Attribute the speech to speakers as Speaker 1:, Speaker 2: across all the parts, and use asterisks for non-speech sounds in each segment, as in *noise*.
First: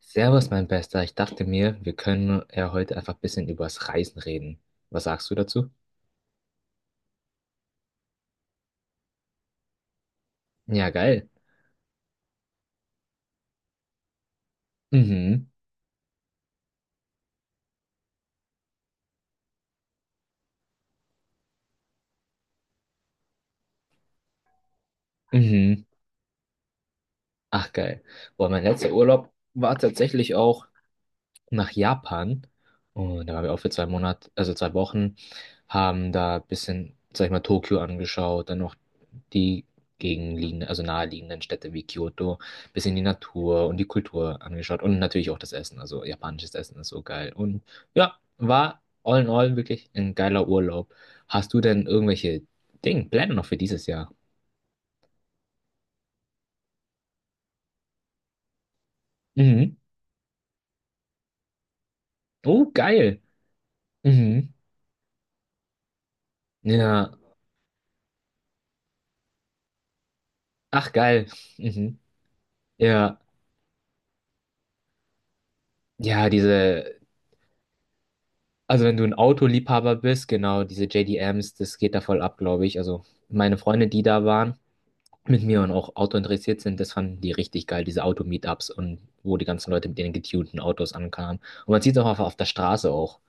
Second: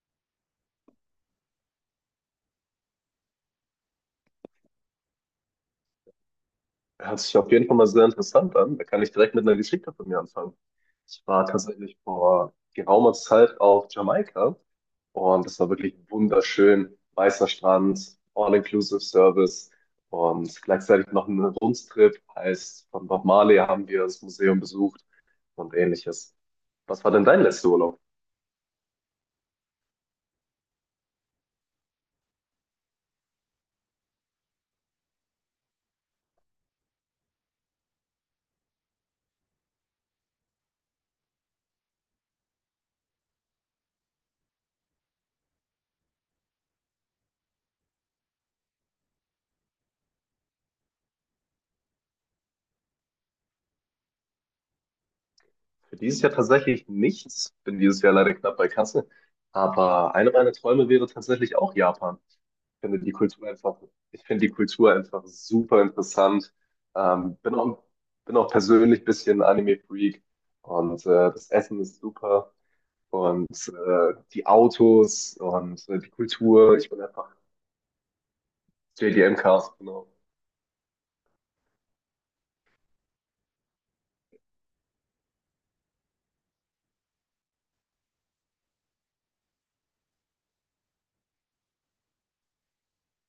Speaker 1: Servus, mein Bester. Ich dachte mir, wir können ja heute einfach ein bisschen über das Reisen reden. Was sagst du dazu?
Speaker 2: Hört sich auf jeden Fall mal sehr interessant an. Da kann ich direkt mit einer Geschichte von mir anfangen.
Speaker 1: Ja,
Speaker 2: Ich
Speaker 1: geil.
Speaker 2: war tatsächlich vor geraumer Zeit auf Jamaika und
Speaker 1: Mhm.
Speaker 2: das war wirklich wunderschön. Weißer Strand, All-Inclusive Service und gleichzeitig noch ein Rundstrip. Heißt, von Bob Marley haben wir das Museum besucht und
Speaker 1: Mhm.
Speaker 2: ähnliches. Was war denn dein letzter
Speaker 1: Ach,
Speaker 2: Urlaub?
Speaker 1: geil. Boah, mein letzter Urlaub war tatsächlich auch nach Japan, und da waren wir auch für 2 Monate, also 2 Wochen, haben da ein bisschen, sag ich mal, Tokio angeschaut, dann noch die gegenliegenden, also naheliegenden Städte wie Kyoto, bisschen die Natur und die Kultur angeschaut und natürlich auch das Essen. Also japanisches Essen ist so geil. Und ja, war all in all wirklich ein geiler Urlaub. Hast du denn irgendwelche Pläne noch für dieses Jahr?
Speaker 2: Für dieses Jahr tatsächlich nichts. Bin dieses Jahr leider knapp bei Kasse.
Speaker 1: Mhm.
Speaker 2: Aber eine meiner Träume wäre tatsächlich auch Japan.
Speaker 1: Oh, geil.
Speaker 2: Ich finde
Speaker 1: Mhm.
Speaker 2: die Kultur einfach super interessant.
Speaker 1: Ja.
Speaker 2: Ähm, bin auch, bin auch persönlich ein bisschen Anime-Freak
Speaker 1: Ach,
Speaker 2: und
Speaker 1: geil.
Speaker 2: das Essen ist
Speaker 1: Mhm.
Speaker 2: super
Speaker 1: Ja.
Speaker 2: und die Autos und die
Speaker 1: Ja,
Speaker 2: Kultur. Ich
Speaker 1: diese
Speaker 2: bin einfach
Speaker 1: also wenn du ein
Speaker 2: JDM-Cast,
Speaker 1: Autoliebhaber
Speaker 2: genau.
Speaker 1: bist, genau, diese JDMs, das geht da voll ab, glaube ich. Also meine Freunde, die da waren, mit mir und auch Auto interessiert sind, das fanden die richtig geil, diese Auto-Meetups und wo die ganzen Leute mit ihren getunten Autos ankamen. Und man sieht es auch auf der Straße auch.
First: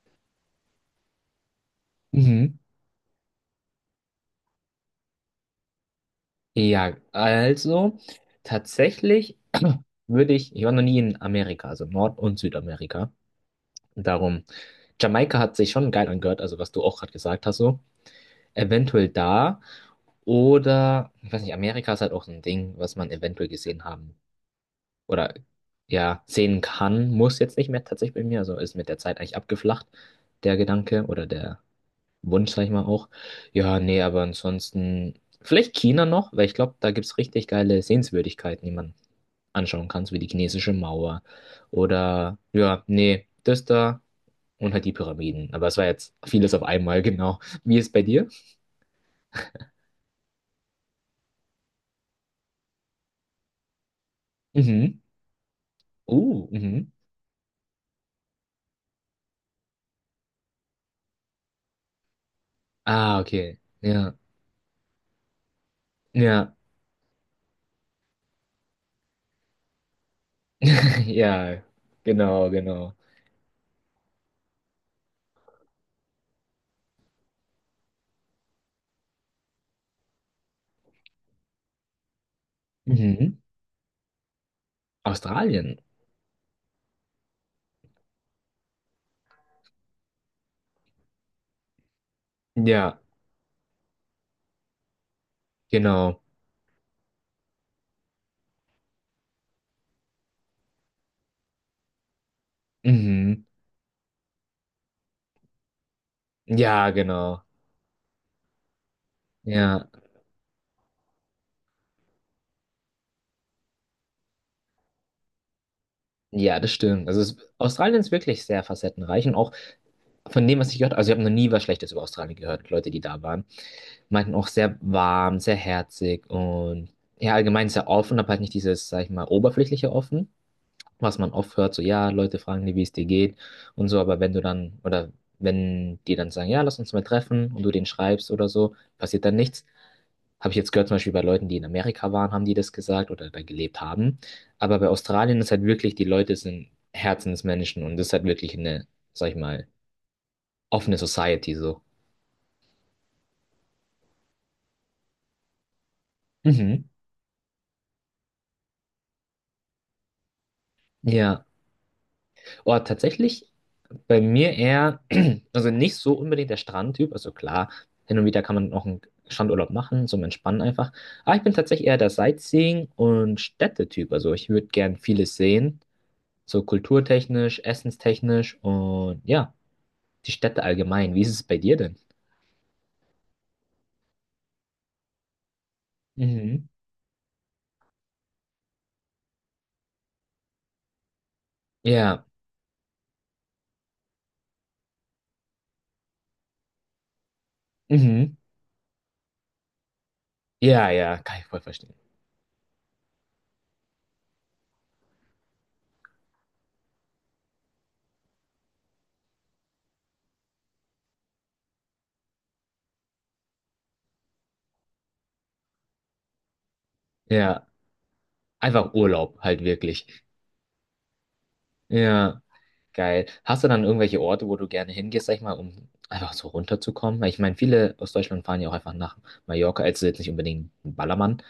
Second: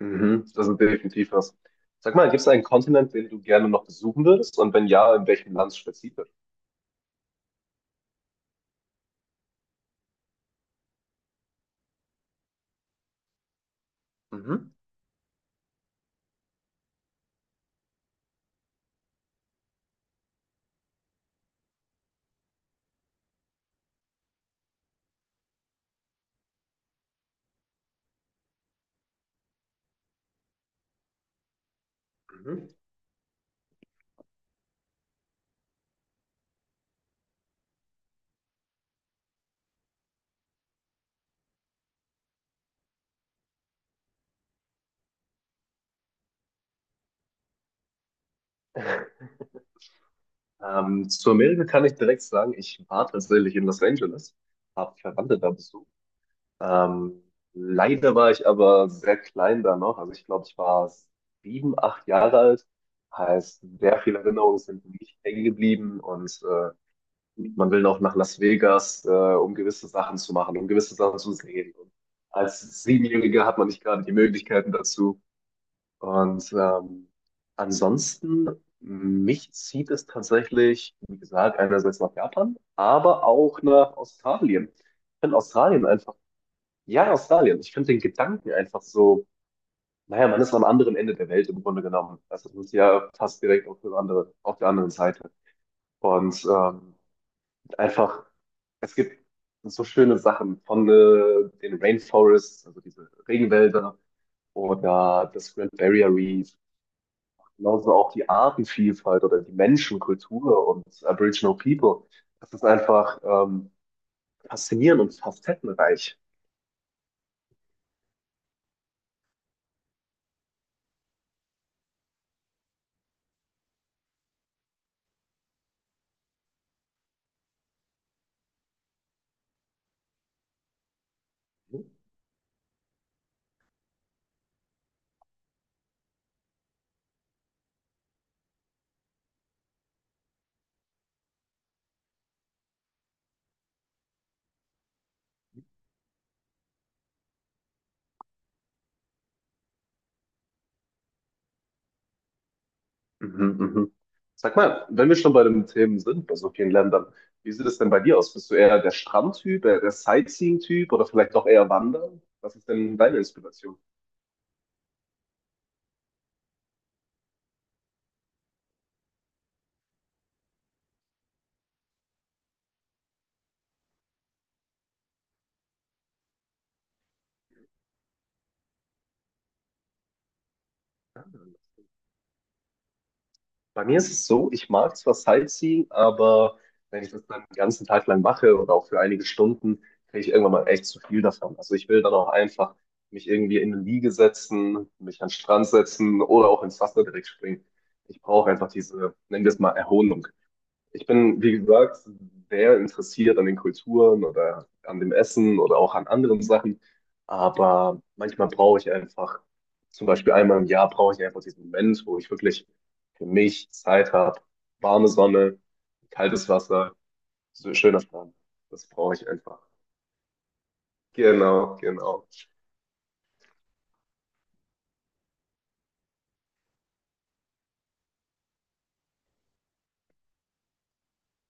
Speaker 2: Mhm, das ist definitiv was. Sag mal, gibt es
Speaker 1: Mhm.
Speaker 2: einen Kontinent, den du gerne noch besuchen würdest? Und wenn ja, in welchem Land spezifisch?
Speaker 1: Ja, also tatsächlich *clears throat* ich war noch nie in Amerika, also Nord- und Südamerika. Darum,
Speaker 2: Mhm.
Speaker 1: Jamaika hat sich schon geil angehört, also was du auch gerade gesagt hast, so. Eventuell da. Oder, ich weiß nicht, Amerika ist halt auch so ein Ding, was man eventuell gesehen haben oder ja, sehen kann, muss jetzt nicht mehr tatsächlich bei mir. Also ist mit der Zeit eigentlich abgeflacht, der Gedanke oder der Wunsch, sag
Speaker 2: Mhm.
Speaker 1: ich mal auch. Ja, nee, aber ansonsten vielleicht China noch, weil ich glaube, da gibt es richtig geile Sehenswürdigkeiten, die man anschauen kann, so wie die chinesische Mauer oder ja, nee, das da und halt die Pyramiden. Aber es war jetzt vieles auf einmal, *laughs* genau. Wie ist es bei dir?
Speaker 2: Zu Amerika kann ich direkt sagen, ich war tatsächlich in Los Angeles, habe
Speaker 1: Mhm.
Speaker 2: Verwandte da besucht.
Speaker 1: Mhm.
Speaker 2: Ähm, Leider war ich aber sehr klein da noch. Also ich glaube, ich war 7, 8 Jahre alt.
Speaker 1: Ah, okay.
Speaker 2: Heißt, sehr
Speaker 1: Ja,
Speaker 2: viele Erinnerungen sind für mich hängen geblieben und
Speaker 1: ja,
Speaker 2: man will noch nach Las Vegas, um gewisse Sachen zu machen, um gewisse
Speaker 1: *laughs*
Speaker 2: Sachen zu
Speaker 1: ja,
Speaker 2: sehen. Und
Speaker 1: genau,
Speaker 2: als
Speaker 1: genau.
Speaker 2: Siebenjähriger hat man nicht gerade die Möglichkeiten dazu. Und ansonsten, mich zieht es tatsächlich, wie gesagt, einerseits nach Japan, aber
Speaker 1: Mhm.
Speaker 2: auch nach Australien. Ich finde
Speaker 1: Australien.
Speaker 2: Australien einfach, ja, Australien, ich finde den Gedanken einfach so, naja, man ist am anderen Ende der Welt im Grunde genommen. Also das ist
Speaker 1: Ja,
Speaker 2: ja fast direkt auf der anderen Seite.
Speaker 1: genau.
Speaker 2: Und einfach, es gibt so schöne Sachen von den Rainforests, also diese
Speaker 1: Mhm.
Speaker 2: Regenwälder oder das Grand Barrier Reef.
Speaker 1: Ja, genau.
Speaker 2: Genauso auch die Artenvielfalt oder die
Speaker 1: Ja,
Speaker 2: Menschenkultur und Aboriginal People. Das ist einfach faszinierend und facettenreich.
Speaker 1: ja, das stimmt. Also Australien ist wirklich sehr facettenreich und auch von dem, was ich gehört habe, also ich habe noch nie was Schlechtes über Australien gehört. Leute, die da waren, meinten auch sehr warm, sehr herzig und ja, allgemein sehr offen, aber halt nicht dieses, sag ich mal, oberflächliche offen. Was man oft hört, so
Speaker 2: Mhm,
Speaker 1: ja, Leute fragen dir, wie es dir geht und so, aber wenn du dann, oder wenn die dann sagen, ja, lass uns mal treffen und du denen schreibst oder so, passiert dann nichts. Habe ich jetzt gehört, zum Beispiel bei Leuten, die in Amerika waren, haben die das gesagt oder da gelebt haben. Aber bei Australien ist halt wirklich, die Leute sind Herzensmenschen und das ist halt wirklich eine, sag ich mal, offene Society so.
Speaker 2: mhm. Sag mal, wenn wir schon bei den Themen sind, bei so vielen
Speaker 1: Mhm.
Speaker 2: Ländern, wie sieht es denn bei dir aus? Bist du eher der Strandtyp, eher der Sightseeing-Typ oder vielleicht
Speaker 1: Ja.
Speaker 2: auch eher Wandern? Was ist
Speaker 1: Oh,
Speaker 2: denn deine
Speaker 1: tatsächlich.
Speaker 2: Inspiration?
Speaker 1: Bei mir eher, *clears throat* also nicht so unbedingt der Strandtyp. Also klar, hin und wieder kann man noch einen Strandurlaub machen, zum Entspannen einfach. Aber ich bin tatsächlich eher der Sightseeing- und Städtetyp. Also ich würde gern vieles sehen, so kulturtechnisch, essenstechnisch und ja, die Städte allgemein. Wie ist es bei dir denn?
Speaker 2: Bei mir ist es so, ich mag zwar Sightseeing, aber
Speaker 1: Mhm.
Speaker 2: wenn ich das dann den ganzen Tag lang mache oder auch für einige Stunden, kriege ich irgendwann mal echt zu viel davon. Also ich will dann
Speaker 1: Ja.
Speaker 2: auch einfach mich irgendwie in eine Liege setzen, mich an den Strand setzen oder auch ins Wasser direkt springen. Ich
Speaker 1: Mhm.
Speaker 2: brauche einfach diese, nennen wir es mal, Erholung.
Speaker 1: Ja,
Speaker 2: Ich
Speaker 1: ja, kann
Speaker 2: bin,
Speaker 1: ich
Speaker 2: wie
Speaker 1: voll verstehen.
Speaker 2: gesagt, sehr interessiert an den Kulturen oder an dem Essen oder auch an anderen Sachen. Aber manchmal brauche ich einfach, zum Beispiel einmal im Jahr brauche ich einfach diesen Moment, wo ich wirklich für mich Zeit habe. Warme Sonne, kaltes Wasser,
Speaker 1: Ja,
Speaker 2: so schöner Strand. Das
Speaker 1: einfach
Speaker 2: brauche ich
Speaker 1: Urlaub
Speaker 2: einfach.
Speaker 1: halt wirklich.
Speaker 2: Genau, genau.
Speaker 1: Ja. Geil. Hast du dann irgendwelche Orte, wo du gerne hingehst, sag ich mal, um einfach so runterzukommen? Weil ich meine, viele aus Deutschland fahren ja auch einfach nach Mallorca, also jetzt nicht unbedingt ein Ballermann,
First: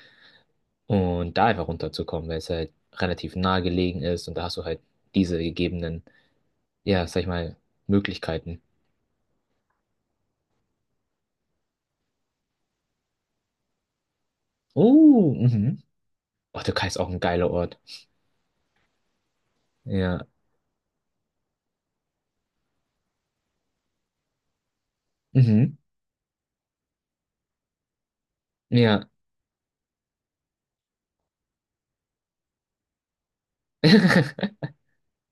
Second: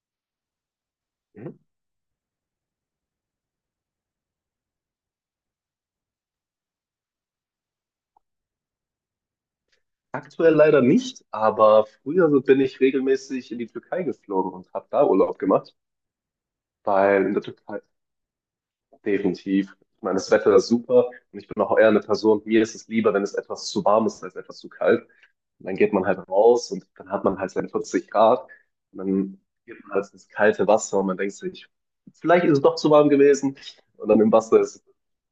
Speaker 1: und da
Speaker 2: Mhm.
Speaker 1: einfach runterzukommen, weil es halt relativ nahe gelegen ist und da hast du halt diese gegebenen, ja, sag ich mal, Möglichkeiten.
Speaker 2: Aktuell leider nicht, aber früher so bin ich regelmäßig in die Türkei geflogen und habe da
Speaker 1: Oh,
Speaker 2: Urlaub gemacht,
Speaker 1: mhm. Portugal ist auch ein
Speaker 2: weil in der
Speaker 1: geiler Ort.
Speaker 2: Türkei. Definitiv. Ich meine,
Speaker 1: Ja.
Speaker 2: das Wetter ist super und ich bin auch eher eine Person, mir ist es lieber, wenn es etwas zu warm ist, als etwas zu kalt. Und dann
Speaker 1: Mhm.
Speaker 2: geht man halt raus und dann hat man halt seine 40 Grad und
Speaker 1: Ja.
Speaker 2: dann geht man halt ins kalte Wasser und man denkt sich, vielleicht ist es doch zu warm gewesen und dann im Wasser
Speaker 1: *laughs*
Speaker 2: ist es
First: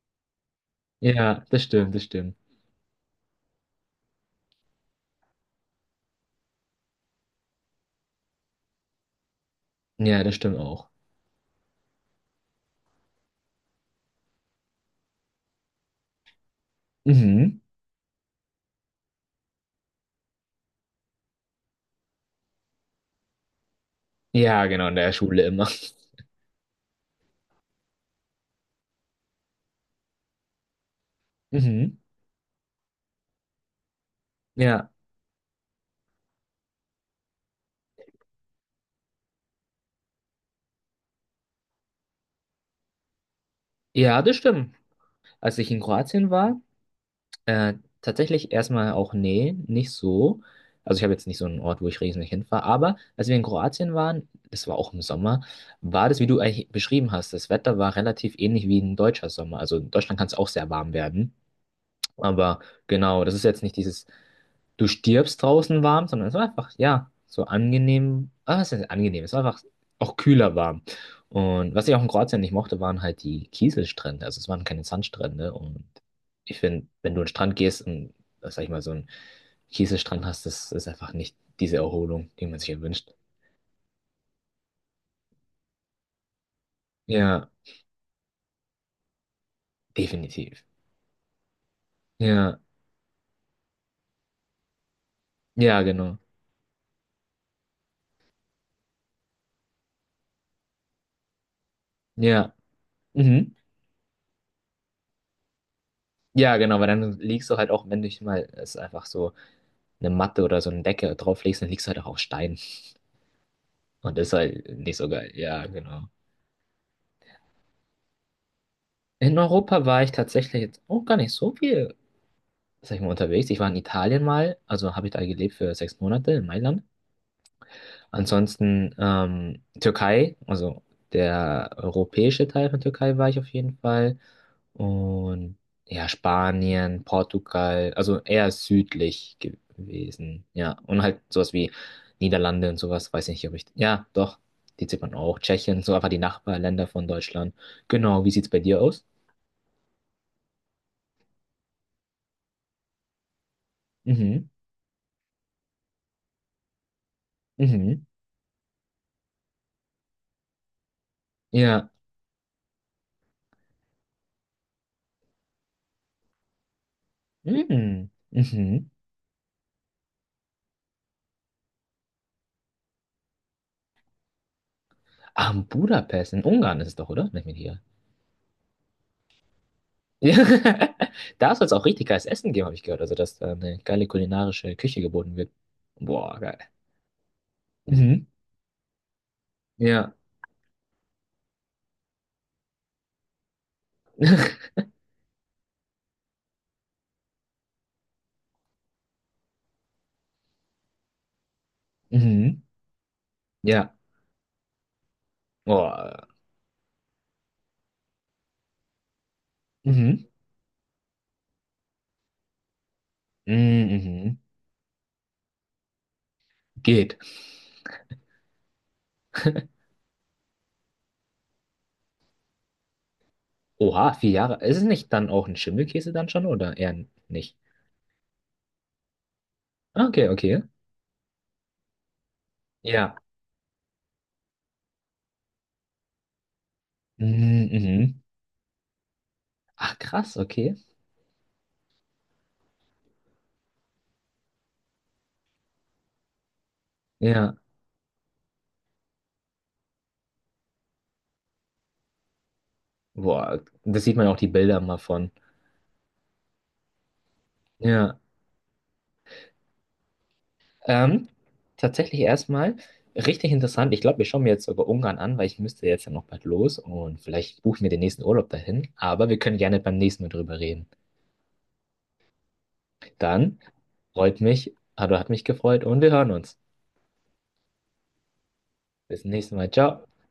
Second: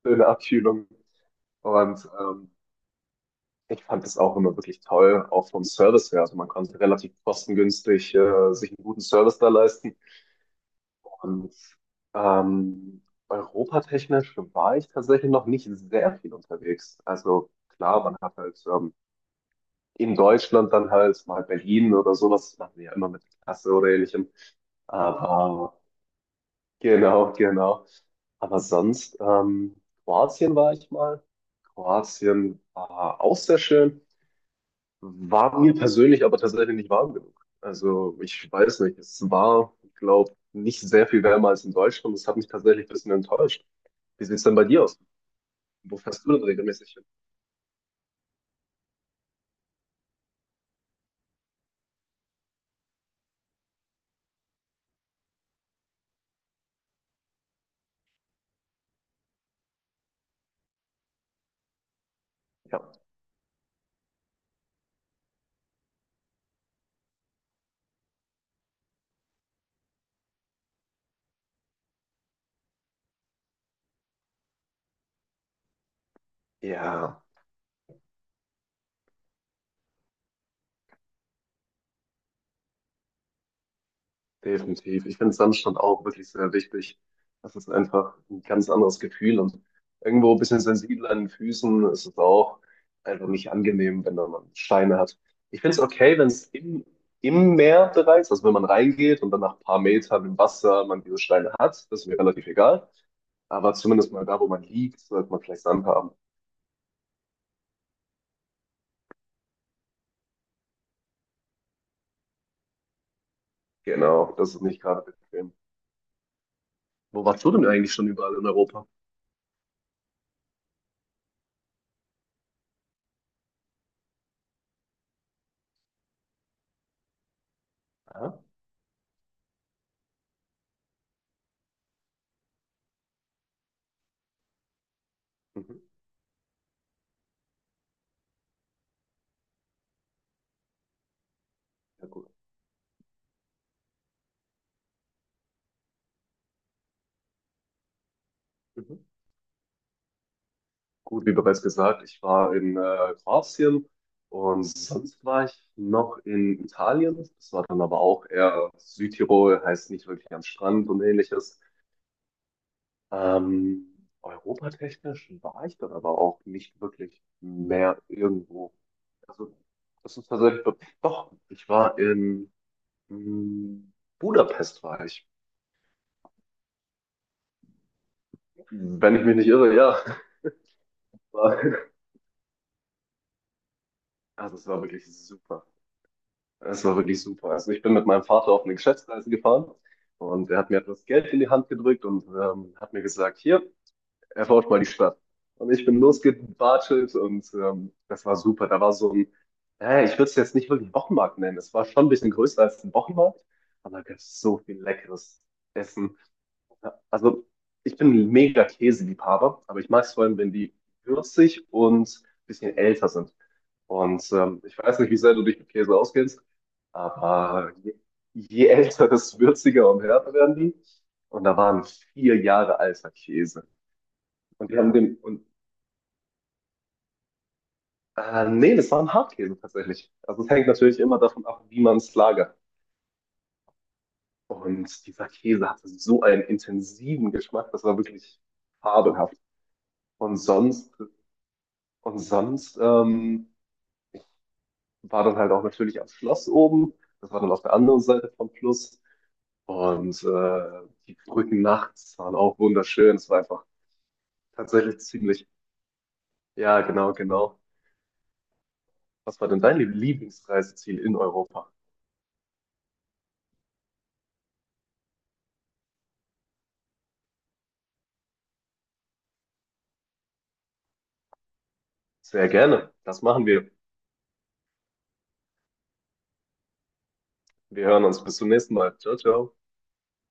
Speaker 2: eine schöne Abkühlung.
Speaker 1: Ja, das stimmt, das
Speaker 2: Und
Speaker 1: stimmt.
Speaker 2: ich fand das auch immer wirklich toll, auch vom Service her. Also man konnte relativ kostengünstig sich einen guten Service da leisten.
Speaker 1: Ja, das stimmt auch.
Speaker 2: Und ähm, europatechnisch war ich tatsächlich noch nicht sehr viel unterwegs. Also
Speaker 1: Mhm.
Speaker 2: klar, man hat halt in Deutschland dann halt mal Berlin oder so, das machen wir ja immer mit der Klasse oder ähnlichem.
Speaker 1: Ja, genau, in der Schule immer.
Speaker 2: Aber genau, genau. Aber sonst, Kroatien war ich mal.
Speaker 1: Mhm.
Speaker 2: Kroatien war auch sehr schön,
Speaker 1: Ja.
Speaker 2: war mir persönlich aber tatsächlich nicht warm genug. Also ich weiß nicht, es war, glaube ich, nicht sehr viel wärmer als in Deutschland. Das hat mich tatsächlich ein bisschen enttäuscht.
Speaker 1: Ja,
Speaker 2: Wie sieht
Speaker 1: das
Speaker 2: es denn bei
Speaker 1: stimmt.
Speaker 2: dir aus?
Speaker 1: Als ich in
Speaker 2: Wo fährst
Speaker 1: Kroatien
Speaker 2: du denn
Speaker 1: war,
Speaker 2: regelmäßig hin?
Speaker 1: äh, tatsächlich erstmal auch, nee, nicht so. Also ich habe jetzt nicht so einen Ort, wo ich riesig hinfahre, aber als wir in Kroatien waren, das war auch im Sommer, war das, wie du eigentlich beschrieben hast, das Wetter war relativ ähnlich wie ein deutscher Sommer. Also in Deutschland kann es auch sehr warm werden. Aber
Speaker 2: Ja,
Speaker 1: genau, das ist jetzt nicht dieses, du stirbst draußen warm, sondern es war einfach, ja, so angenehm, ah, es ist angenehm, es war einfach auch kühler warm. Und was ich auch in Kroatien nicht mochte, waren halt die Kieselstrände. Also es waren keine Sandstrände. Und ich finde, wenn
Speaker 2: ja,
Speaker 1: du in den Strand gehst und, sag ich mal, so einen Kieselstrand hast, das ist einfach nicht diese Erholung, die man sich erwünscht.
Speaker 2: definitiv. Ich finde Sandstrand auch wirklich sehr wichtig.
Speaker 1: Ja,
Speaker 2: Das ist einfach ein ganz anderes Gefühl und irgendwo ein bisschen
Speaker 1: definitiv.
Speaker 2: sensibel an den Füßen ist es
Speaker 1: Ja,
Speaker 2: auch einfach nicht angenehm, wenn da man Steine hat. Ich finde es
Speaker 1: ja, genau.
Speaker 2: okay, wenn es im Meer bereits, also wenn man reingeht und dann nach ein paar Metern im Wasser man diese Steine hat, das ist mir relativ
Speaker 1: Ja,
Speaker 2: egal.
Speaker 1: mhm.
Speaker 2: Aber zumindest mal da, wo man liegt, sollte man vielleicht Sand haben.
Speaker 1: Ja, genau, weil dann liegst du halt auch, wenn dich mal, es ist einfach so, eine Matte oder so eine Decke drauflegst, dann liegst du halt auch auf Stein. Und das ist
Speaker 2: Genau, das ist
Speaker 1: halt
Speaker 2: nicht
Speaker 1: nicht
Speaker 2: gerade
Speaker 1: so geil.
Speaker 2: bequem.
Speaker 1: Ja, genau.
Speaker 2: Wo warst du denn eigentlich schon überall in Europa?
Speaker 1: In Europa war ich tatsächlich jetzt auch gar nicht so viel, sag ich mal, unterwegs. Ich war in Italien mal, also habe ich da gelebt für 6 Monate in Mailand.
Speaker 2: Aha.
Speaker 1: Ansonsten Türkei, also der europäische Teil von Türkei war ich auf jeden Fall. Und
Speaker 2: Mhm.
Speaker 1: ja, Spanien, Portugal, also eher südlich gewesen. Ja, und halt sowas wie
Speaker 2: Ja, gut.
Speaker 1: Niederlande und sowas, weiß nicht, ob ich. Ja, doch, die zählt man auch. Tschechien, so einfach die Nachbarländer von Deutschland. Genau, wie sieht's bei dir
Speaker 2: Mhm.
Speaker 1: aus?
Speaker 2: Gut, wie bereits gesagt, ich war in Kroatien
Speaker 1: Mhm,
Speaker 2: und sonst war ich noch in Italien. Das war dann aber
Speaker 1: mhm,
Speaker 2: auch eher Südtirol, heißt nicht wirklich am Strand und ähnliches.
Speaker 1: ja,
Speaker 2: Europatechnisch war ich dann aber auch nicht wirklich mehr
Speaker 1: mhm,
Speaker 2: irgendwo.
Speaker 1: mhm.
Speaker 2: Also, das ist tatsächlich so. Doch, ich war in mm, Budapest, war ich.
Speaker 1: Ah, in Budapest, in Ungarn ist es doch, oder? Nicht mit hier.
Speaker 2: Wenn ich mich nicht irre, ja.
Speaker 1: *laughs*
Speaker 2: *laughs*
Speaker 1: Ja, da soll es auch
Speaker 2: War-
Speaker 1: richtig geiles Essen geben, habe ich gehört. Also, dass da eine geile
Speaker 2: Also, es
Speaker 1: kulinarische
Speaker 2: war
Speaker 1: Küche
Speaker 2: wirklich
Speaker 1: geboten wird.
Speaker 2: super.
Speaker 1: Boah, geil.
Speaker 2: Es war wirklich super. Also ich bin mit meinem
Speaker 1: Mhm,
Speaker 2: Vater auf eine Geschäftsreise gefahren
Speaker 1: ja.
Speaker 2: und er hat mir etwas Geld in die Hand gedrückt und hat mir gesagt, hier,
Speaker 1: *laughs*
Speaker 2: erforscht mal die Stadt. Und ich bin losgebartelt und das war super. Da war so ein, ich würde es jetzt nicht wirklich Wochenmarkt nennen. Es war schon ein bisschen
Speaker 1: Mhm.
Speaker 2: größer als ein Wochenmarkt,
Speaker 1: Ja.
Speaker 2: aber da gab es so viel leckeres
Speaker 1: Boah.
Speaker 2: Essen. Ja, also ich bin ein mega Käseliebhaber, aber ich mag es vor
Speaker 1: Mhm.
Speaker 2: allem, wenn die würzig und ein bisschen älter sind.
Speaker 1: Mhm.
Speaker 2: Und
Speaker 1: Mhm.
Speaker 2: ich weiß nicht, wie sehr du dich mit Käse auskennst,
Speaker 1: Geht.
Speaker 2: aber je älter, desto würziger und härter werden die. Und da waren 4 Jahre alter Käse.
Speaker 1: Oha, 4 Jahre.
Speaker 2: Und
Speaker 1: Ist
Speaker 2: die
Speaker 1: es
Speaker 2: haben
Speaker 1: nicht
Speaker 2: den,
Speaker 1: dann
Speaker 2: und
Speaker 1: auch ein Schimmelkäse dann schon oder eher nicht?
Speaker 2: nee, das waren Hartkäse
Speaker 1: Ah,
Speaker 2: tatsächlich.
Speaker 1: okay,
Speaker 2: Also es
Speaker 1: okay.
Speaker 2: hängt natürlich immer davon ab, wie man es lagert.
Speaker 1: Ja.
Speaker 2: Und dieser Käse hatte so einen intensiven
Speaker 1: Mhm.
Speaker 2: Geschmack, das war
Speaker 1: Mhm.
Speaker 2: wirklich fabelhaft.
Speaker 1: Ach, krass,
Speaker 2: Und
Speaker 1: okay.
Speaker 2: sonst, und sonst, war dann halt auch natürlich am Schloss oben. Das war dann
Speaker 1: Ja.
Speaker 2: auf der anderen Seite vom Fluss. Und die Brücken nachts waren auch wunderschön. Es war
Speaker 1: Boah,
Speaker 2: einfach
Speaker 1: das sieht man auch die Bilder mal
Speaker 2: tatsächlich
Speaker 1: von.
Speaker 2: ziemlich. Ja, genau, genau.
Speaker 1: Ja.
Speaker 2: Was war denn dein Lieblingsreiseziel in
Speaker 1: Ähm,
Speaker 2: Europa?
Speaker 1: tatsächlich erstmal richtig interessant. Ich glaube, wir schauen mir jetzt sogar Ungarn an, weil ich müsste jetzt ja noch bald los und vielleicht buchen wir den nächsten Urlaub dahin. Aber wir können gerne beim nächsten Mal drüber reden.
Speaker 2: Sehr gerne. Das machen
Speaker 1: Dann
Speaker 2: wir.
Speaker 1: freut mich, also hat mich gefreut und wir hören uns.
Speaker 2: Wir hören uns. Bis zum nächsten Mal. Ciao,
Speaker 1: Bis zum nächsten
Speaker 2: ciao.
Speaker 1: Mal. Ciao.